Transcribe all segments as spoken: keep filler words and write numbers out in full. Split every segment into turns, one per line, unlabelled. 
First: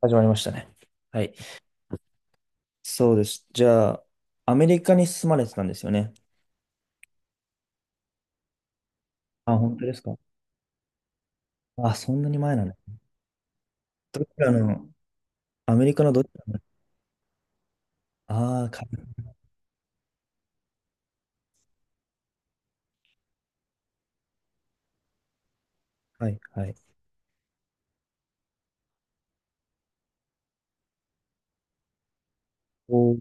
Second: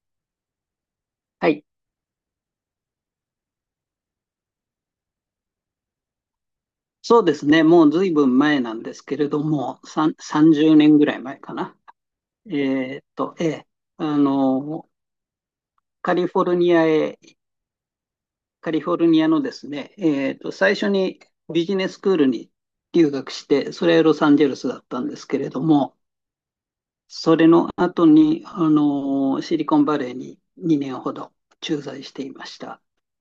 始まりましたね。はい。
はい。
そうです。じゃあ、アメリカに住まれてたんですよね。
そうですね。もうずいぶん前なんですけれど
あ、本
も、
当です
さん
か？
さんじゅうねんぐらい前かな。
あ、そんなに
え
前なんだ。
ーっと、ええ、あ
どちらの、
の、
アメリカの
カ
ど
リ
ち
フォ
ら
ル
の、
ニアへ、
ああー、
カリ
か、
フォルニアのですね、えーっと、最初にビジネススクールに留学して、それはロサンゼルスだったんですけれども、
はい、はい。
それの後に、あの、シリコンバレーににねんほど駐在していました。
おー、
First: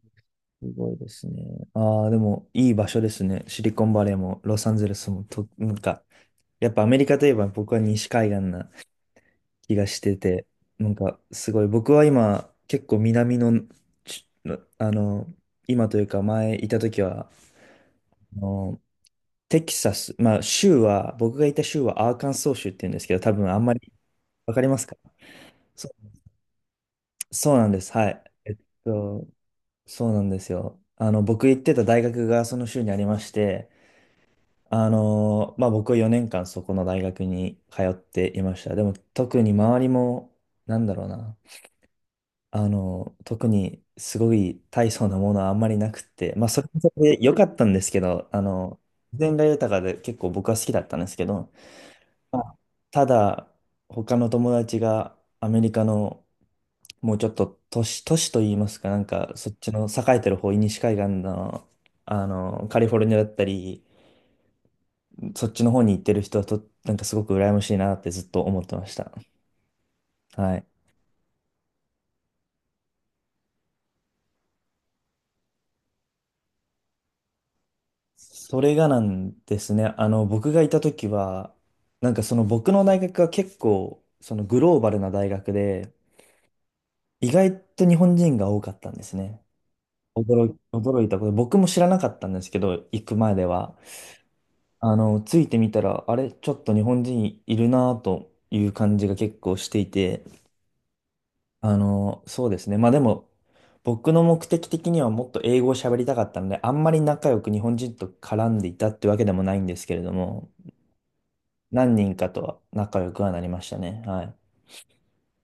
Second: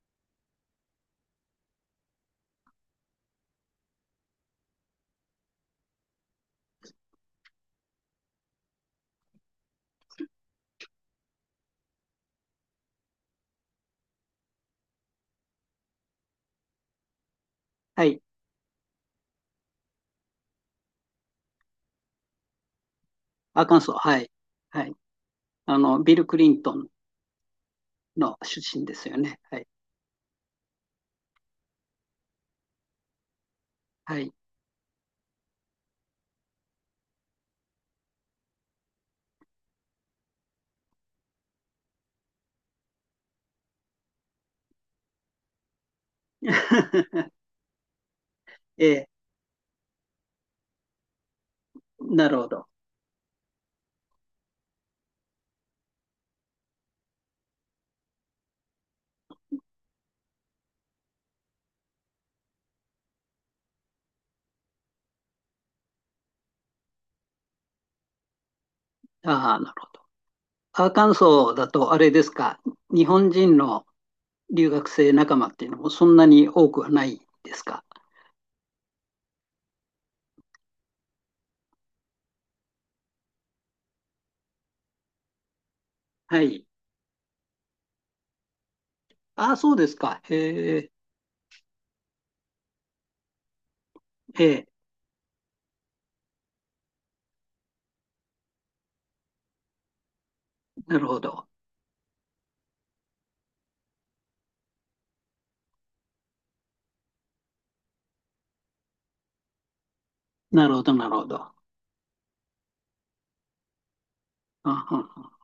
すごいですね。ああ、でも、いい場所ですね。シリコンバレーも、ロサンゼルスも、と、なんか、やっぱアメリカといえば僕は西海岸な気がしてて、なんか、すごい、僕は今、結構南の、ち、あの、今というか前いた時は、
はい。
あのテキサス、まあ州は、僕がいた州はアーカンソー州って言うんですけど、多分あん
ア
ま
カン
り
ソー、はい。
わかりま
は
す
い。
か？
あ
そ
の、ビル・クリントン
う、そうなんです。はい。
の
えっ
出身ですよ
と、
ね。はい。
そうなんですよ。あの、僕行ってた大学がその州にありまして、
はい。
あの、まあ僕はよねんかんそこの大学に通っていました。でも特に周りも、なんだろうな、あの、特にすごい大層なものはあんまりなくって、まあそれもそれで 良かったんですけど、あの、
ええ、
自然が豊かで結構僕は好きだったんですけど、
なる
ま
ほ
あ
ど。
ただ、他の友達がアメリカのもうちょっと都市、都市といいますか、なんかそっちの栄えてる方、西海岸の、あの、カリフォルニアだったり、そっちの方に行ってる人はと、なんかすごく羨ましいなってずっと思ってました。
ああ、なるほど。
はい。
アーカンソーだと、あれですか、日本人の留学生仲間っていうのもそんなに多くはないですか？
それがなんですね。あの、僕がいた時は、なんかその僕の大学は結構、そのグローバルな大学で、
はい。
意外と日本人が多かったんですね。
ああ、そうですか。
驚い、
へえ、
驚いたこと、僕も知らなかったんですけど、行く前では。
ええ、
あの、ついてみたら、あれ、ちょっと日本人いるなという感じが結構していて、
なるほど。
あの、そうですね。まあでも、僕の目的的にはもっと英語を喋りたかったので、あんまり仲良く日本人と絡んでいたってわけでもないんですけれども、
なるほど、なるほど。あ
何人かとは仲良くはなりましたね。はい。
あ、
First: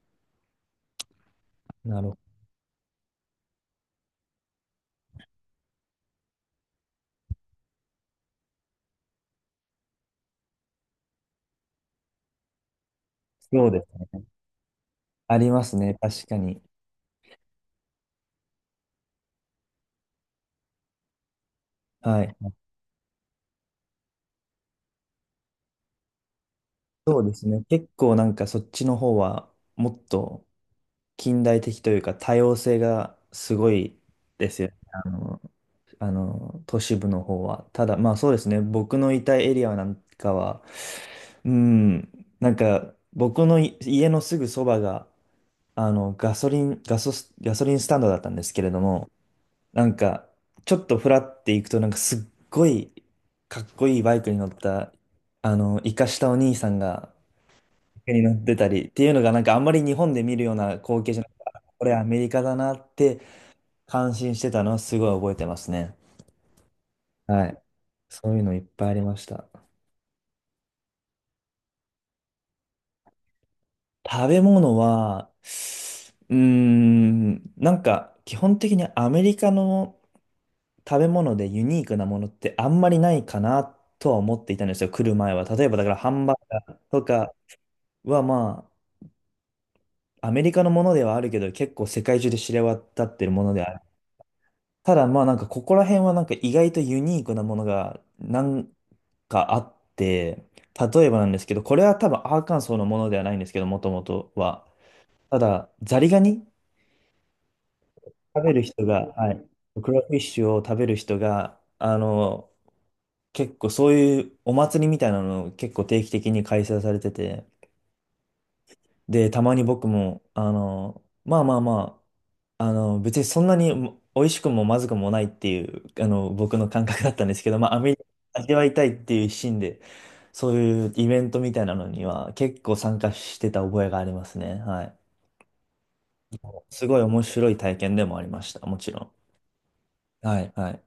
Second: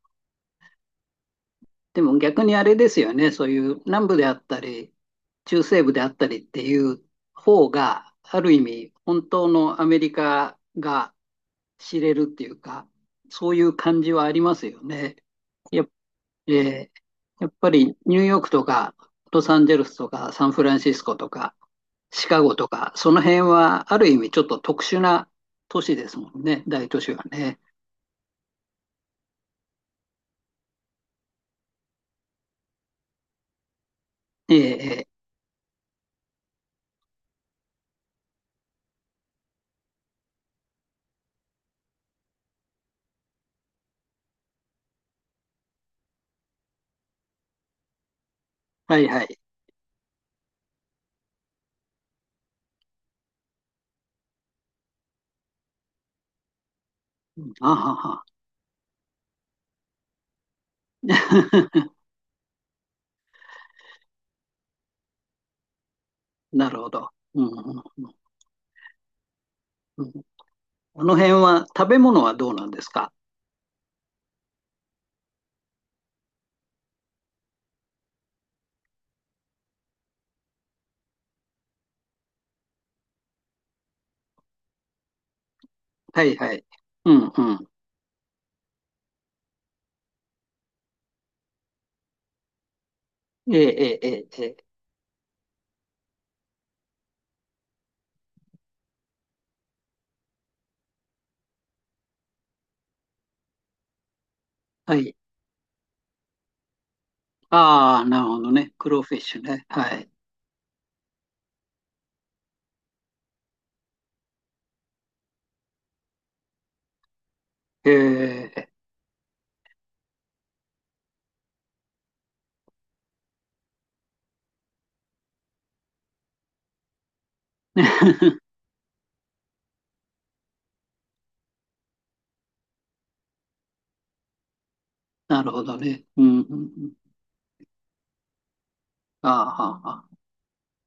な
で
るほ
も
ど。
逆にあれですよね、そういう南部であったり、中西部であったりっていう方が、ある意味、本当のアメリカが知れるっていうか、そうい
そう
う
で
感じ
すね。
はありますよね。
ありますね。確か
え
に。
ーやっぱりニューヨークとかロサンゼルスとかサンフランシスコとか
は
シ
い。
カゴとかその辺はある意味ちょっと特殊な都市ですもんね、大都市
そ
は
うです
ね。
ね。結構なんかそっちの方は、もっと、近代的というか多様性がすごいで
え
すよね。
ええ
あ
え、
の、あの都市部の方は。ただ、まあそうですね、僕のいたエリアなんかは、うん、なんか僕のい家のすぐそばが、あの、ガソリン、ガソス、ガソリンスタンドだったんですけれど
はい
も、
はい。
なんか、ちょっとフラって行くと、なんかすっごいかっこいいバイクに乗った、あの、イカしたお兄さんが、
あは
に
は。
なってたりっていうのがなんかあんまり日本で見るような光景じゃなくて、あこ れアメリカだなって感心してたのはすごい覚えてますね。
なるほど。う
は
ん
い。
うんうん
そういうのいっぱいありました。
うん、あの辺は食べ物はどうなんですか？
食べ物は、うーん、なんか基本的にアメリカの食べ物でユニークなものってあんまりないかなとは思っていたんですよ、来る前は。例えばだからハ
は
ンバ
い
ー
はい。
ガーと
うん
か
うん。
はまあ、アメリカのものではあるけど、結構世界中で知れ渡ってるもの
え
である。
えええええ。ええ、
ただまあなんかここら辺はなんか意外とユニークなものがなんかあって、例えばなんですけど、これは多分アーカンソーのものではないんですけど、もともとは。
はい。
ただ、ザリガニ
ああ、なるほ
食
ど
べる
ね。
人
クロー
が、
フィッ
は
シュ
い、
ね。
ク
は
ラフ
い。
ィッシュを食べる人が、あの、結構そういうお祭りみたいなのを結構定期的に開催されてて、
ええ
で、たまに僕も、あの、まあまあまあ、あの、別にそんなにも美味しくもまずくもないっていう、あの、僕の感覚だったんですけど、まあ、アメリカ 味わいたいっていう一心で、そういうイベントみたいなのには結構参加してた覚えがありますね。はい。
なるほどね。うんうんう
す
ん、
ごい面白い体験でもありました。もちろん。
ああ、はあ、はあ、
はい、はい。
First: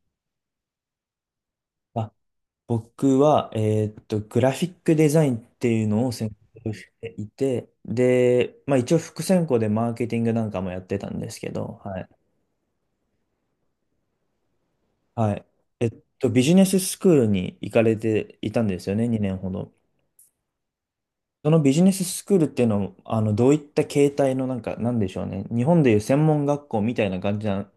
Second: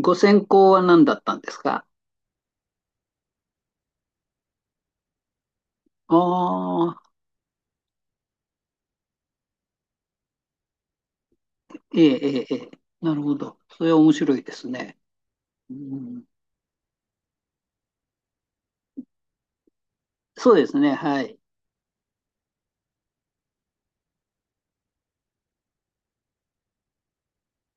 ご専攻は何だったんですか？
あ、僕は、えーっと、グラフィックデザインっていうのを
あ
専攻して
あ、
いて、で、まあ一応副専攻でマーケティングなんかもやってたんですけど、は
え
い。
え、ええ、ええ、なるほど。それは面白いですね。
はい。
う
えっ
ん、
と、ビジネススクールに行かれていたんですよね、にねんほど。
そうですね、はい。
そのビジネススクールっていうのは、あの、どういった形態のなんか、なんでしょうね。日本でいう専門学校みたいな感じな、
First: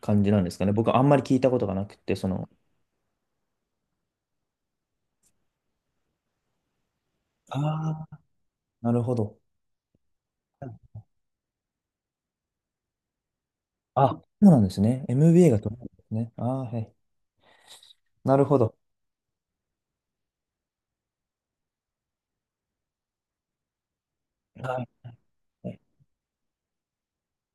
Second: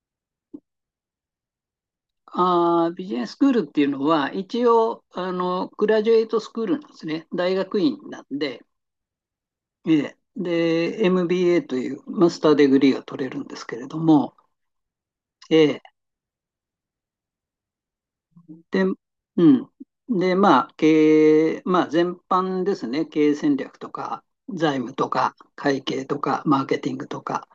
感じなんですかね。僕はあんまり聞いたことがなくて、その、
ああ、ビジネススクールっていうのは、一応、あの、グラジュエイトスクールなんですね。大学
あ
院
あ、
なんで、
なるほど。
ええ、で、エムビーエー というマスターデグリーが取れるんですけれど
あ、
も、
そうなんですね。エムビーエー が取れる
え
んですね。ああ、はい。なるほど。
で、うん。で、まあ、経営、まあ、全般ですね。経営戦略とか、財
は
務
い。
とか、会計とか、マーケティングとか、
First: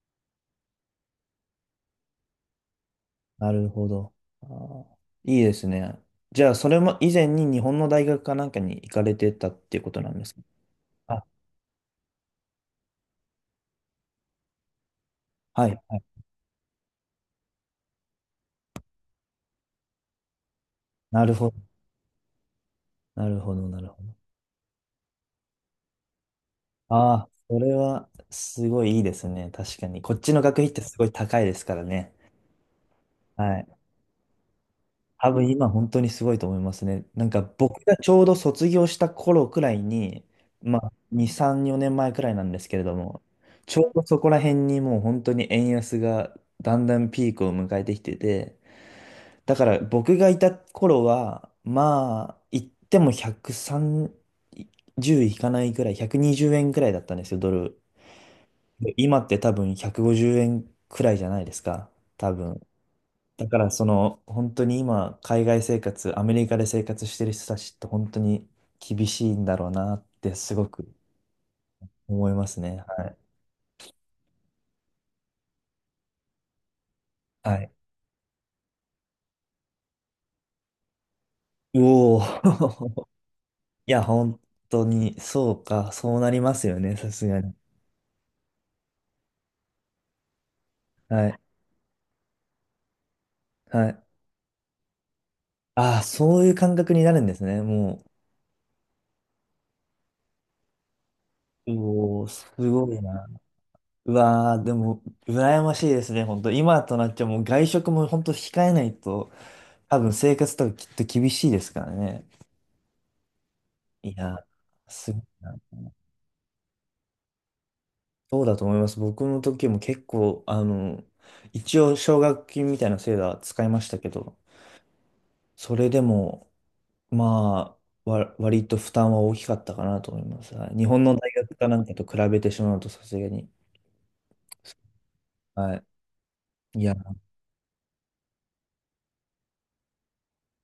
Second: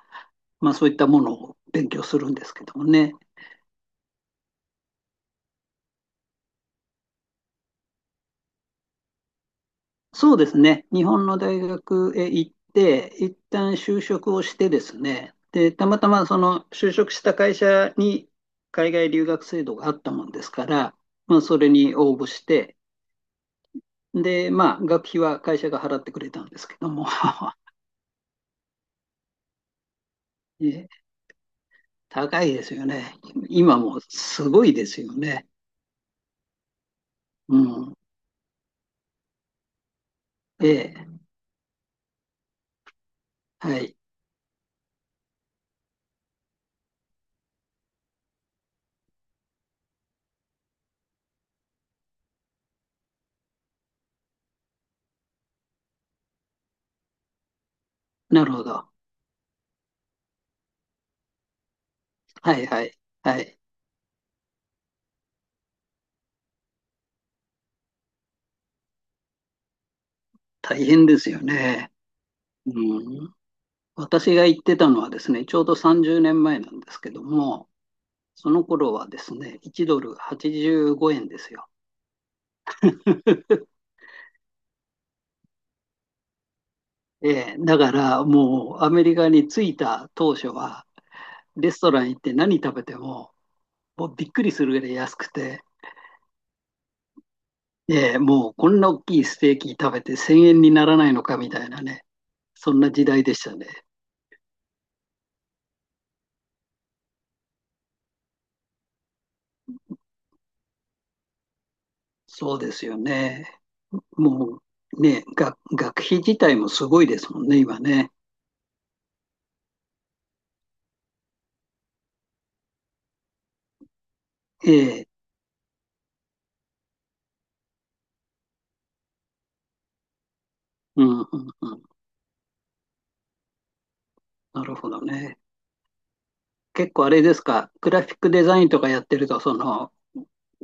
まあ、そういったものを勉強するんですけどもね。
なるほど。あーいいですね。じゃあ、それも以前に日本の大学かなんかに行かれてたっていうことなんです
そう
か？
ですね。日
あ、
本の大学へ行って、一旦就職をしてですね。
はい、
で、た
は
ま
い。
たまその就職した会社に海外留学制度があったもんですから、
なる
まあ、
ほ
そ
ど。
れに応募して、
なるほど、なるほど。
で、まあ、学費は会社が払ってくれたんですけども、
ああ、それはすごいいいですね。確かに。こっちの学費ってすご い高いですからね。
高いですよね。
はい。
今もすごいですよ
多
ね。
分今本当にすごいと思いますね。なんか
う
僕
ん。
がちょうど卒業した頃くらいに、まあ
ええ。
に、さん、よねんまえくらいなんですけれども、
は
ちょう
い。
どそこら辺にもう本当に円安がだんだんピークを迎えてきてて、だから僕がいた頃は、まあ言ってもひゃくさんじゅういかないくらい、ひゃくにじゅうえんくにじゅうえんくらいだったんですよ、ドル。
なるほど。
で今って多分ひゃくごじゅうえんくごじゅうえんくらいじゃないですか、多
は
分。
いはい。は
だか
い。
らその本当に今海外生活、アメリカで生活してる人たちって本当に厳しいんだろうなってすご
大
く
変ですよね。
思いますね。はい。
うん。私が行ってたのはですね、ちょうどさんじゅうねんまえなんですけど
は
も、
い。
その頃はですね、いちドルはちじゅうごえんですよ。
おお。いや、本当にそうか、そうなりますよね、さす
え
がに。
え、だからもうアメリカに着いた当初は、
はい。
レストラン行って何食べても、
はい。
もうびっくりするぐらい安くて、
ああ、そういう感覚になるんですね、も
ええ、もうこんな大きいステーキ食べてせんえんにならないのかみたい
う。
なね、
おお、す
そん
ご
な
い
時代
な。
でしたね。
うわー、でも、羨ましいですね、本当。今となっちゃもう外食も本当控えないと、多分生活とかきっと厳しいですからね。
そうですよね。
いやー、
もう
すごい
ね、
な。
学、学費自体もすごいですもんね、今ね。
そうだと思います。僕の時も結構、あの、一応奨学金みたいな制度は使いましたけど、
ええ、
それでも、まあ、わ、割と負担は大きかったかなと思います。はい、日
う
本の
ん
大
うん
学か
う
な
ん。
んかと比べてしまうとさすがに。
なるほどね。
はい。い
結
や、
構あれですか、グラフィックデザインとかやってると、その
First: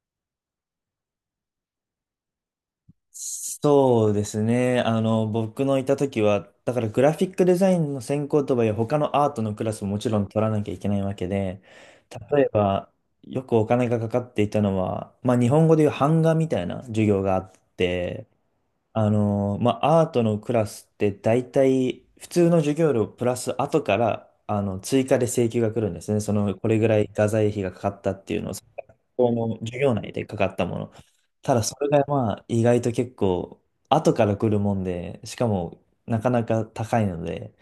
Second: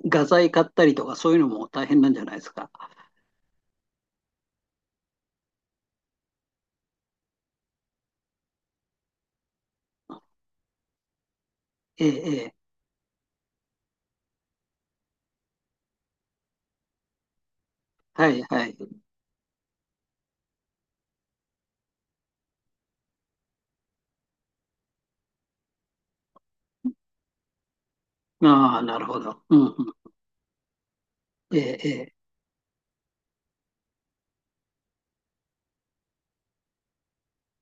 画材買ったりとかそういうのも大変なんじゃないですか？
そうですね。あの、僕のいた時は、だからグラフィックデザインの専攻とはいえ、他のアートのクラスももちろん取らなきゃいけないわけで、
え
例
え
え
ええ、
ば、よくお金がかかっていたのは、まあ日本語でいう版画みたいな授業があって、
はいはい。
あの、まあアートのクラスって大体、普通の授業料プラス後から、あの、追加で請求が来るんですね。その、これぐらい画材費がかかったっていうのを
ああ、なるほ
こ
ど。う
の
んう
授業内
ん。
でかかったもの。ただそ
え
れ
え
が
ええ、
まあ意外と結構後から来るもんで、しかもなかなか高いので、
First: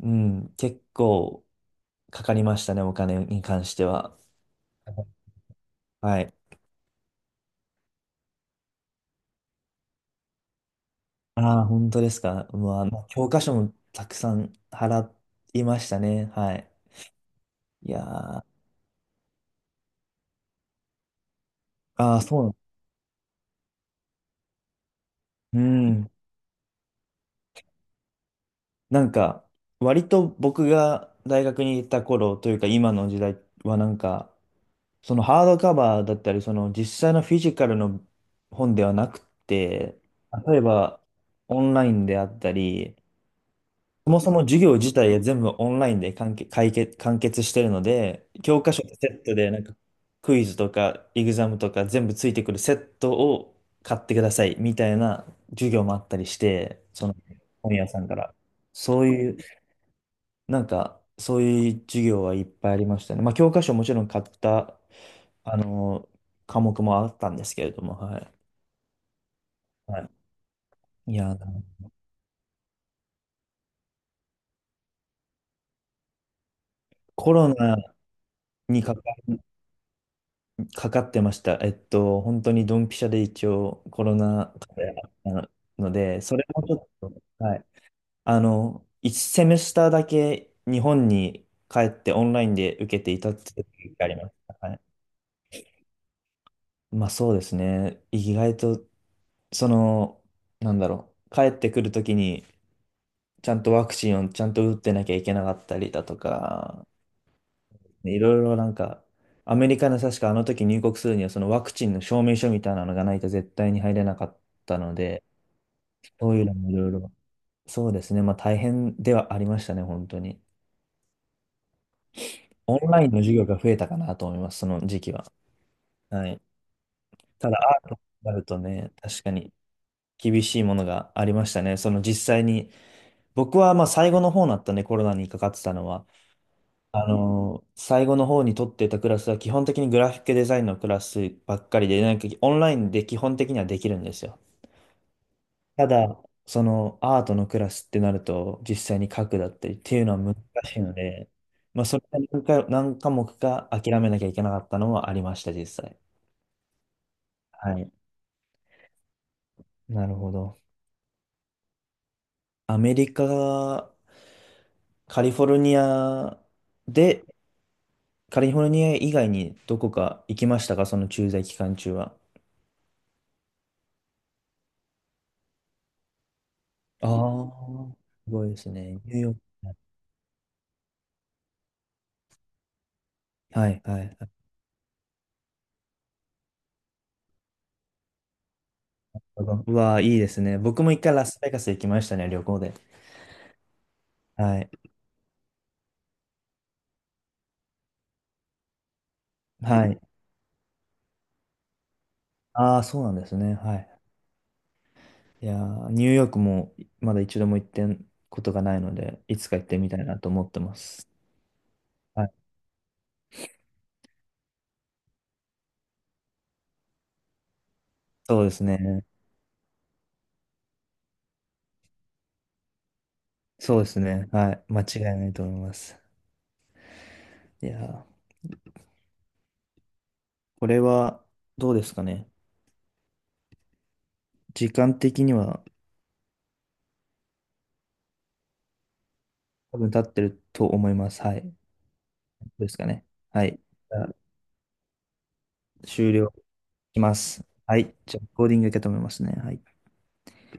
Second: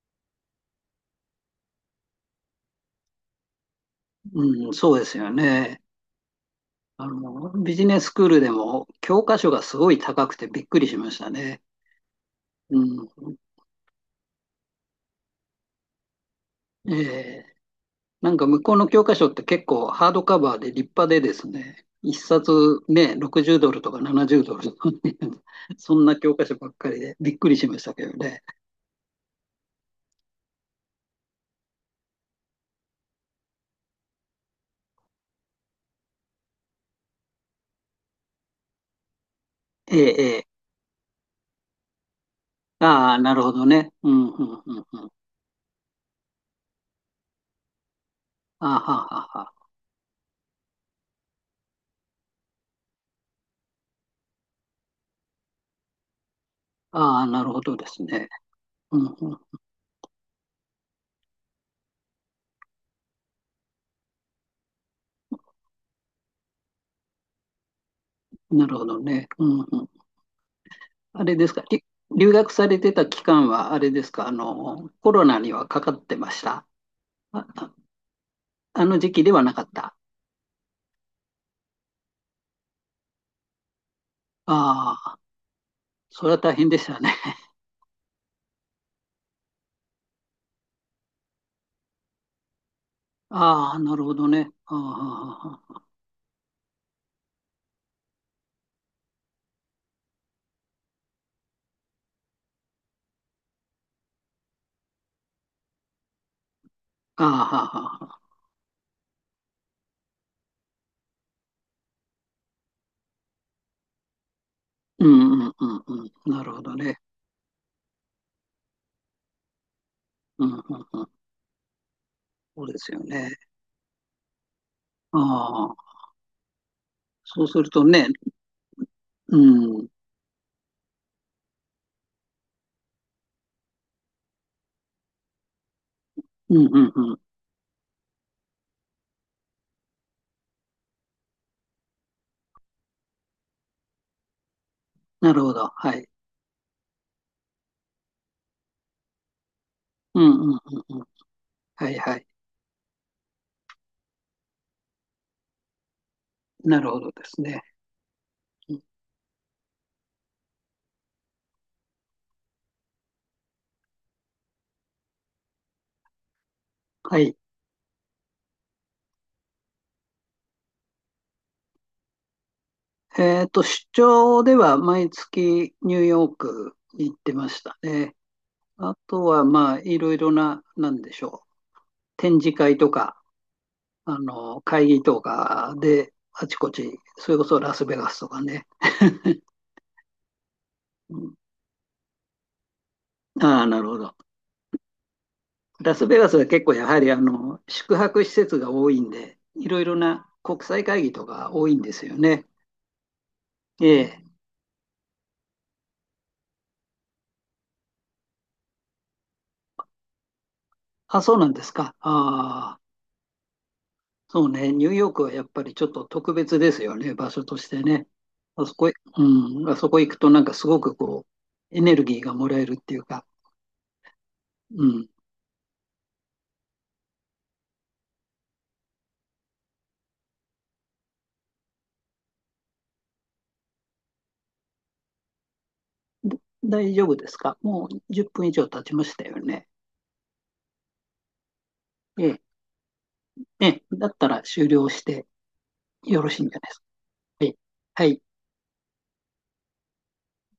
うん、結構かかりましたね、お金に関しては。
うん、そうですよね。
はい。
あの、ビジネススクールでも教科書がすごい高くてびっくりしました
あ
ね。
あ、本当ですか。う
う
わ、まあ、教
ん。
科書もたくさん払いましたね。はい。
ええ、
いやー、
なん
あ
か向こうの教科書って結構ハードカバーで立派でですね、一
あ、そうな
冊
の。
ね、ろくじゅうドルとかななじゅうドルとかね
う
そん
ん
な教科書ばっかりでびっくりしましたけどね。
なんか、割と僕が大学に行った頃というか今の時代はなんか、そのハードカバーだったり、その実際のフィジカルの本ではなくて、
ええええ、
例えばオンラインであったり、
ああ、なるほどね。
そ
う
も
ん、
そも
う
授
ん、
業
うん、
自
うん。あ
体が全部オンラインで完結、解決、完結してるので、教
あ、
科書
は
と
あ
セット
はあ
で
は
なんかクイズとかエグザムとか全部ついてくるセットを買ってくださいみたいな授業もあったりして、
あ、
その
ああ、なるほ
本
どで
屋さ
す
んか
ね。
ら。
う
そ
ん、
ういう
う
なんか、そういう授業はいっぱいありましたね。まあ、教科書もちろん買った、あの、科目もあったんですけれども、はい。
ん。なるほどね。うん、うん。
はい、い
あれ
や、
ですか、り留学されてた期間は、あれですか、あの、コロナにはかかってました？
コ
あ、
ロ
あ
ナに
あ
か
の
か、
時期ではなかった？
かかってました。えっと、本当にドンピシャで一応コロナ禍で
あ
あっ
あ、
たので、
それ
そ
は
れ
大
も
変
ちょ
でし
っ
たね。
と、はい。あの、ワンセメスターだけ日本に帰ってオンラインで受けていたってい
ああ、
う時
なる
があ
ほ
り
ど
ます。
ね。
はい。
あ
まあそうですね。意外とその、なんだろう、帰ってくるときに、ちゃんとワクチンをちゃんと打ってなきゃいけなかったりだとか、
あ、ああ、ああ、あ
いろ
あ、
いろなんか、アメリカの確かあの時入国するには、そのワクチンの証明書みたいなのがないと絶対に入れなかったの
う
で、
んうんうんうん。
そう
な
いう
る
の
ほ
もい
ど
ろい
ね。
ろ、そうですね、まあ大変ではありましたね、本当に。
うんうんうん。そうで
オン
すよ
ラインの
ね。
授業が増えたかなと思います、その時期
あ
は。
あ、
はい。
そう
た
す
だ、
ると
アートに
ね、
なるとね、確か
う
に
ん、うん
厳しいものがありましたね。その実際に僕はまあ最後の方になったね、コロナにかかってたのは。
うん
あ
うん。
のー最後の方に取ってたクラスは基本的にグラフィックデザインのクラスばっかりで、なんかオンラインで基本的にはできるんですよ。
なるほど。
た
はい。
だ、そのアートのクラスってなると、実際に書くだったりっていうの
うん
は難
うん
しいの
うんうん。
で、まあ
は
そ
い
れ
は
が
い。
何か、何科目か諦めなきゃいけなかったのはありました、実際。
なるほどですね。
はい。
うん、
なるほど。アメリカ、カリフォルニア
は
で
い。
カリフォルニア以外にどこか行きましたかその駐在期間中は。
えっと、出張では毎月ニューヨークに
あ
行ってました
あ、
ね。
すごいです
あ
ね。ニュー
と
ヨー
は、
ク。
まあ、いろいろな、なんでしょう。展示会とか、
はい、はい。
あの、会議とかで、あちこち、それこそラスベガスとかね。
うわあ、いいですね。僕も一回
う
ラ
ん、
スベガス行きましたね、旅行で。
ああ、なるほど。
はい。
ラスベガスは結構やはりあの宿泊施設が多いんで、いろ
は
いろ
い。
な国際会議とか多いんですよね。
ああ、そうなんですね。は
え
い。
え。
いやーニューヨークもまだ一度も行ってんことがないので、いつか行ってみたいなと思ってます。
あ、そうなんですか。
はい。
ああ。そうね、ニューヨークはやっぱりちょっと特別ですよね、場所としてね。
そうです
あそこ、
ね。
うん、あそこ行くとなんかすごくこう、エネルギーがもらえるっていうか、
そうですね。はい。間
う
違い
ん。
ないと思います。いやーこれはどうですかね。時間的には
だ大丈夫ですか？もうじゅっぷん以上経ちましたよね。
多分立ってると思います。はい。
ええ、
ですかね。はい。
ええ、
じゃ
だ
あ
ったら終了して
終
よろ
了
しいんじゃないですか？
します。
ええ、
はい。
は
じゃ
い。
あ、コーディングいけたと思いますね。はい。